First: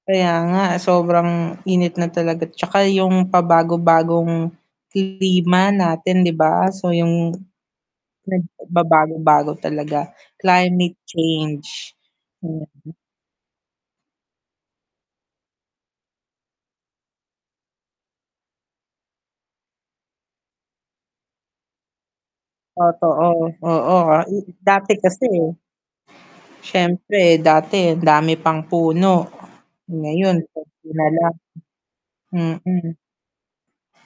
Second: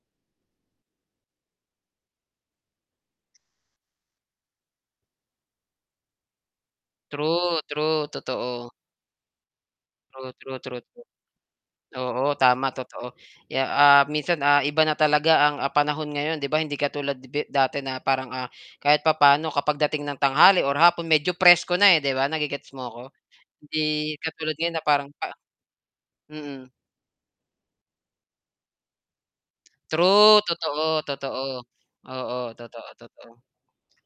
Kaya nga sobrang init na talaga 'tsaka yung pabago-bagong klima natin 'di ba? So, yung True, true, totoo. nagbabago-bago talaga True, true, true, climate true. change. Oo, Mm. tama totoo. Kaya, ah, minsan, ah, iba na talaga ang, ah, panahon ngayon 'di ba hindi katulad bi dati na parang, ah, kahit papaano kapag dating ng tanghali or hapon medyo presko na, eh, 'di ba, nage-gets mo 'ko? Totoo, oo, Hindi ah, katulad ngayon na dati parang kasi, pa eh, mm. siyempre dati ang dami pang puno ngayon True, konti totoo, na lang, totoo. Oo, totoo, mm. totoo.